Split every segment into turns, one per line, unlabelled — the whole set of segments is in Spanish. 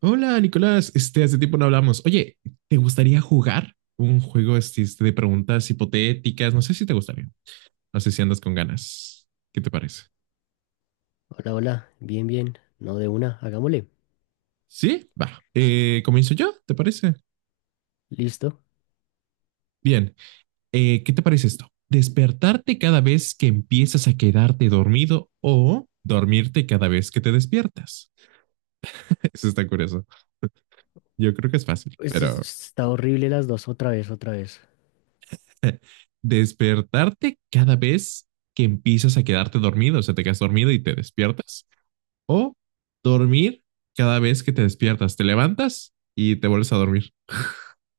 Hola, Nicolás. Este, hace tiempo no hablamos. Oye, ¿te gustaría jugar un juego de preguntas hipotéticas? No sé si te gustaría. No sé si andas con ganas. ¿Qué te parece?
Hola, hola, bien, bien, no de una, hagámosle.
Sí, va. Comienzo yo, ¿te parece?
Listo.
Bien. ¿Qué te parece esto? Despertarte cada vez que empiezas a quedarte dormido o dormirte cada vez que te despiertas. Eso está curioso. Yo creo que es fácil,
Esto es-
pero
Está horrible las dos, otra vez, otra vez.
despertarte cada vez que empiezas a quedarte dormido, o sea, te quedas dormido y te despiertas. O dormir cada vez que te despiertas. Te levantas y te vuelves a dormir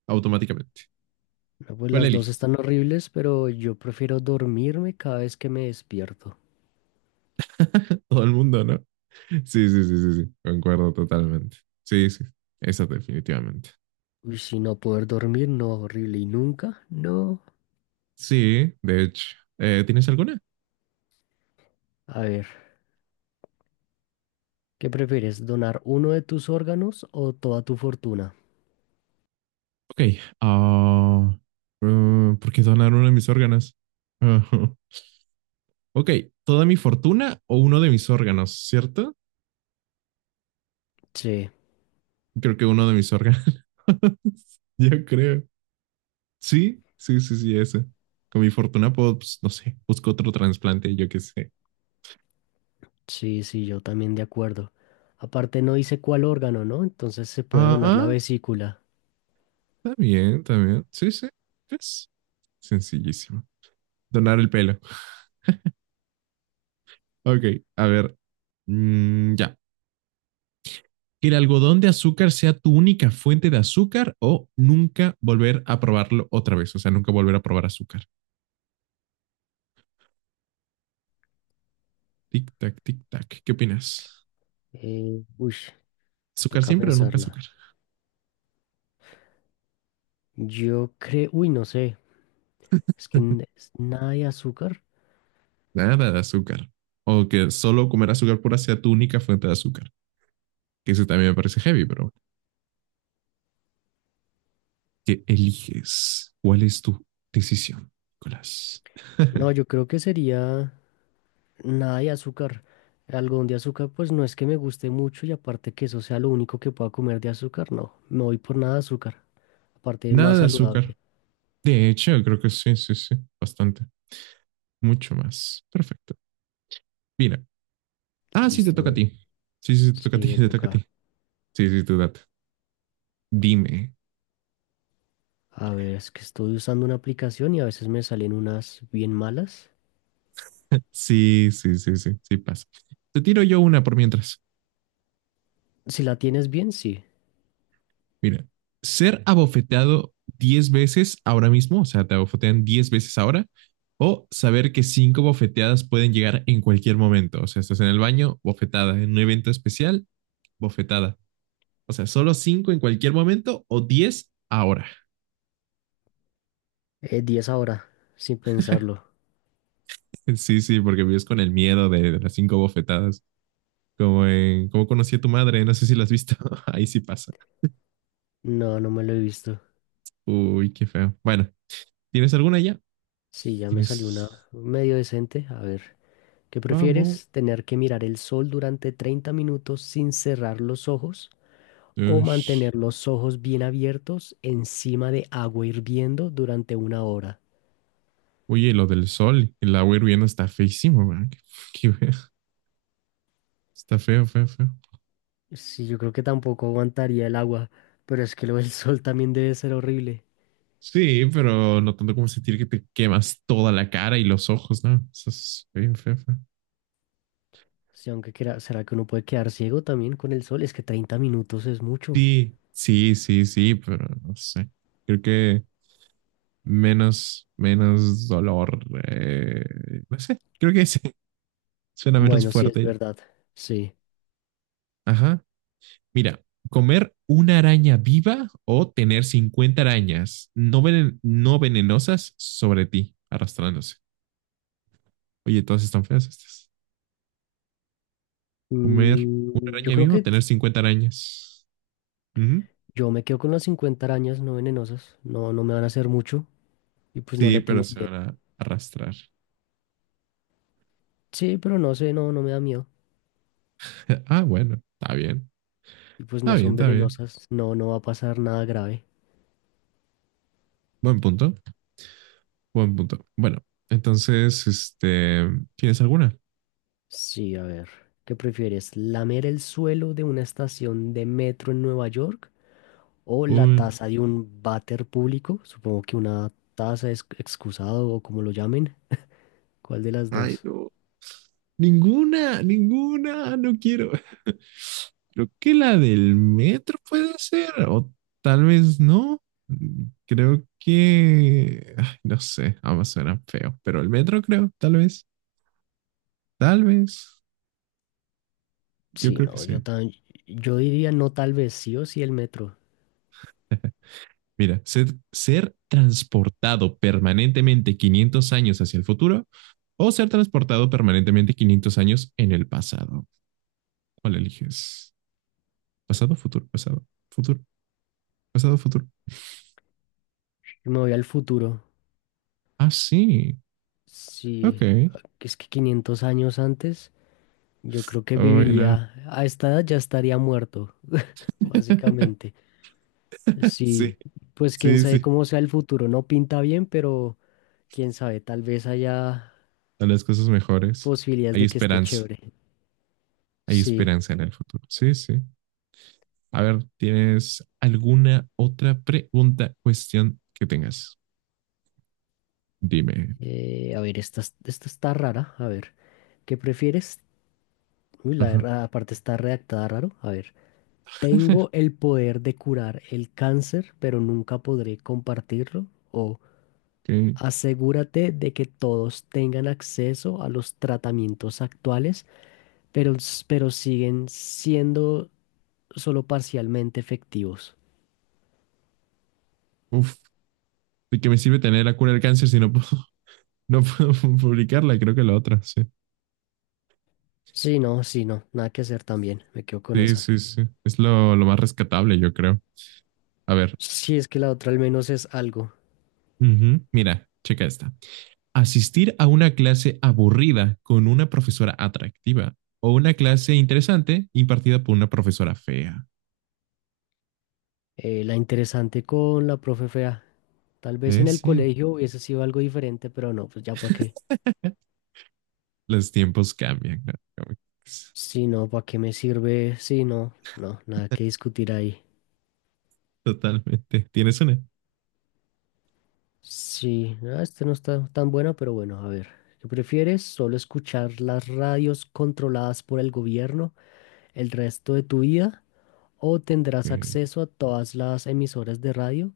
automáticamente.
No, pues
¿Cuál
las dos
eliges?
están horribles, pero yo prefiero dormirme cada vez que me despierto.
Todo el mundo, ¿no? Sí, sí, sí, sí, sí. Concuerdo totalmente. Sí, sí. Esa definitivamente.
Uy, si no poder dormir, no, horrible, y nunca, no.
Sí, de hecho. ¿Tienes alguna?
A ver, ¿qué prefieres, donar uno de tus órganos o toda tu fortuna?
Ok. ah, ¿por qué donar uno de mis órganos? Ujú. Ok. ¿Toda mi fortuna o uno de mis órganos, cierto?
Sí,
Creo que uno de mis órganos. Yo creo. Sí, sí, sí, sí, esa. Con mi fortuna puedo, pues, no sé, busco otro trasplante, yo qué sé.
sí, sí, yo también de acuerdo. Aparte no dice cuál órgano, ¿no? Entonces se puede donar la
Ajá,
vesícula.
está bien, está bien. Sí, sí, es sencillísimo. Donar el pelo. Ok, a ver, ya. Que el algodón de azúcar sea tu única fuente de azúcar o nunca volver a probarlo otra vez, o sea, nunca volver a probar azúcar. Tic tac, tic tac. ¿Qué opinas?
Uy,
¿Azúcar
toca
siempre o nunca
pensarla.
azúcar?
Yo creo, uy, no sé, es nada de azúcar.
Nada de azúcar. O que solo comer azúcar pura sea tu única fuente de azúcar. Que eso también me parece heavy, pero bueno. Que eliges cuál es tu decisión, Nicolás.
No, yo creo que sería nada de azúcar. El algodón de azúcar, pues no es que me guste mucho y aparte que eso sea lo único que pueda comer de azúcar, no, me voy por nada de azúcar, aparte
Nada
más
de azúcar.
saludable.
De hecho, creo que sí, sí, sí, bastante. Mucho más. Perfecto. Mira. Ah, sí, te toca a
Listo,
ti. Sí, sí, sí, te toca a
sí,
ti,
me
te toca a
toca.
ti. Sí, sí, tú date. Dime.
A ver, es que estoy usando una aplicación y a veces me salen unas bien malas.
Sí, sí, sí, sí, sí pasa. Te tiro yo una por mientras.
Si la tienes bien, sí.
Mira, ser abofeteado 10 veces ahora mismo, o sea, te abofetean 10 veces ahora, o saber que cinco bofeteadas pueden llegar en cualquier momento. O sea, estás en el baño, bofetada, en un evento especial, bofetada. O sea, solo cinco en cualquier momento o 10 ahora.
10 ahora, sin pensarlo.
Sí, sí, porque vives con el miedo de las cinco bofetadas. Como en Cómo conocí a tu madre, no sé si la has visto. Ahí sí pasa.
No, no me lo he visto.
Uy, qué feo. Bueno, ¿tienes alguna ya?
Sí, ya me salió
Tienes.
una medio decente. A ver. ¿Qué
Vamos.
prefieres? ¿Tener que mirar el sol durante 30 minutos sin cerrar los ojos o
Ush.
mantener los ojos bien abiertos encima de agua hirviendo durante una hora?
Oye, lo del sol, el agua hirviendo está feísimo, ¿verdad? Qué feo. Está feo, feo, feo.
Sí, yo creo que tampoco aguantaría el agua, pero es que lo del sol también debe ser horrible.
Sí, pero no tanto como sentir que te quemas toda la cara y los ojos, ¿no? Eso es bien feo, feo.
Sí, ¿será que uno puede quedar ciego también con el sol? Es que 30 minutos es mucho.
Sí, sí, sí, sí, pero no sé. Creo que menos dolor. eh, no sé, creo que sí, suena menos
Bueno, sí, es
fuerte.
verdad. Sí.
Ajá. Mira, comer una araña viva o tener 50 arañas no, no venenosas sobre ti, arrastrándose. Oye, todas están feas estas. Comer una
Mm, yo
araña
creo
viva o
que t-
tener 50 arañas. Ujú.
yo me quedo con las 50 arañas no venenosas. No, no me van a hacer mucho y pues no
Sí,
le
pero
tengo
se
miedo.
van a arrastrar.
Sí, pero no sé, no, no me da miedo.
Ah, bueno, está bien.
Y pues
Está
no
bien,
son
está bien.
venenosas, no, no va a pasar nada grave.
Buen punto. Buen punto. Bueno, entonces, este, ¿tienes alguna?
Sí, a ver, ¿qué prefieres? ¿Lamer el suelo de una estación de metro en Nueva York o la
Uy,
taza de un váter público? Supongo que una taza es excusado o como lo llamen. ¿Cuál de las
ay,
dos?
no. Ninguna, ninguna, no quiero. Creo que la del metro puede ser, o tal vez no. Creo que, ay, no sé, ambas suenan feo, pero el metro creo, tal vez, tal vez. Yo
Sí,
creo que
no,
sí.
yo diría no tal vez sí o sí el metro.
Mira, ser transportado permanentemente 500 años hacia el futuro o ser transportado permanentemente 500 años en el pasado. ¿Cuál eliges? Pasado, futuro, pasado, futuro, pasado, futuro.
Me voy al futuro.
Ah, sí. Ok.
Sí, que es que 500 años antes, yo creo que
Buena.
viviría, a esta edad ya estaría muerto. Básicamente,
Sí,
sí, pues quién
sí,
sabe
sí.
cómo sea el futuro, no pinta bien, pero quién sabe, tal vez haya
A las cosas mejores.
posibilidades
Hay
de que esté
esperanza.
chévere.
Hay
Sí,
esperanza en el futuro. Sí, sí. A ver, ¿tienes alguna otra pregunta, cuestión que tengas? Dime.
a ver, esta, esta está rara, a ver, ¿qué prefieres? Uy,
Ajá.
aparte está redactada raro, a ver, tengo el poder de curar el cáncer, pero nunca podré compartirlo, o
Que,
asegúrate de que todos tengan acceso a los tratamientos actuales pero, pero siguen siendo solo parcialmente efectivos.
uf, ¿de qué me sirve tener la cura del cáncer si no puedo, no puedo publicarla? Creo que la otra, sí.
Sí, no, sí, no, nada que hacer también, me quedo con
Sí,
esa.
sí, sí. Es lo más rescatable, yo creo. A ver,
Sí, es que la otra al menos es algo.
ujú, mira, checa esta. Asistir a una clase aburrida con una profesora atractiva o una clase interesante impartida por una profesora fea.
La interesante con la profe fea. Tal vez en el
Sí.
colegio hubiese sido algo diferente, pero no, pues ya para qué.
Los tiempos cambian, ¿no? Como sí.
Sí, no, ¿para qué me sirve? Sí, no, no, nada que discutir ahí.
Totalmente. ¿Tienes una?
Sí, ah, este no está tan buena, pero bueno, a ver. ¿Qué prefieres? ¿Solo escuchar las radios controladas por el gobierno el resto de tu vida o tendrás
Ok.
acceso a todas las emisoras de radio,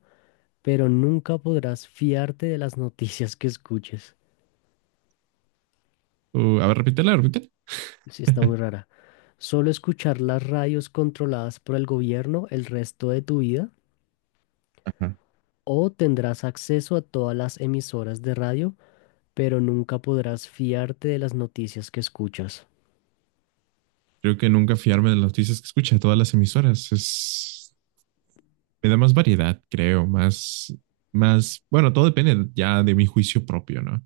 pero nunca podrás fiarte de las noticias que escuches?
A ver, repítela, repítela.
Sí, está muy rara. ¿Solo escuchar las radios controladas por el gobierno el resto de tu vida o tendrás acceso a todas las emisoras de radio, pero nunca podrás fiarte de las noticias que escuchas?
Creo que nunca fiarme de las noticias que escucha todas las emisoras. Es, me da más variedad, creo, más, bueno, todo depende ya de mi juicio propio, ¿no?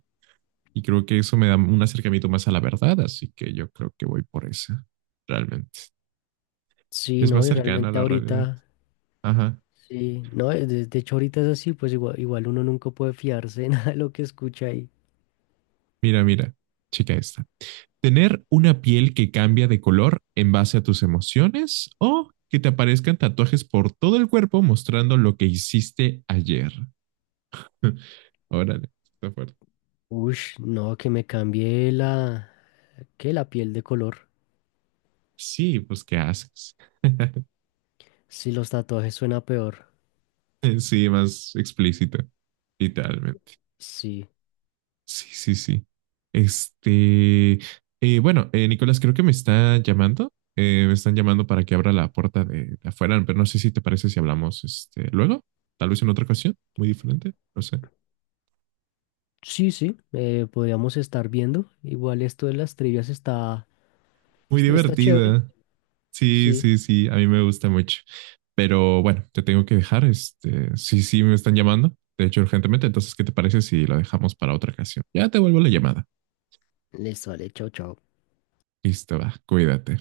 Y creo que eso me da un acercamiento más a la verdad, así que yo creo que voy por esa, realmente.
Sí,
Es más
no, y
cercana a
realmente
la realidad.
ahorita,
Ajá.
sí, no, de hecho ahorita es así, pues igual, igual uno nunca puede fiarse de nada de lo que escucha ahí.
Mira, mira, chica esta. ¿Tener una piel que cambia de color en base a tus emociones o que te aparezcan tatuajes por todo el cuerpo mostrando lo que hiciste ayer? Órale, está fuerte.
Ush, no, que me cambie la... ¿Qué? La piel de color.
Sí, pues ¿qué haces?
Si los tatuajes suena peor.
Sí, más explícito, literalmente.
Sí.
Sí, sí, sí. Este, bueno, Nicolás, creo que me está llamando. Me están llamando para que abra la puerta de afuera, pero no sé si te parece si hablamos este, luego, tal vez en otra ocasión, muy diferente, no sé.
Sí, sí, podríamos estar viendo. Igual esto de las trivias
Muy
está chévere.
divertida. Sí,
Sí.
sí, sí, a mí me gusta mucho. Pero bueno, te tengo que dejar. Este, sí, sí, me están llamando, de hecho, urgentemente. Entonces, ¿qué te parece si lo dejamos para otra ocasión? Ya te vuelvo la llamada.
Listo, vale, chao, chao.
Listo, va, cuídate.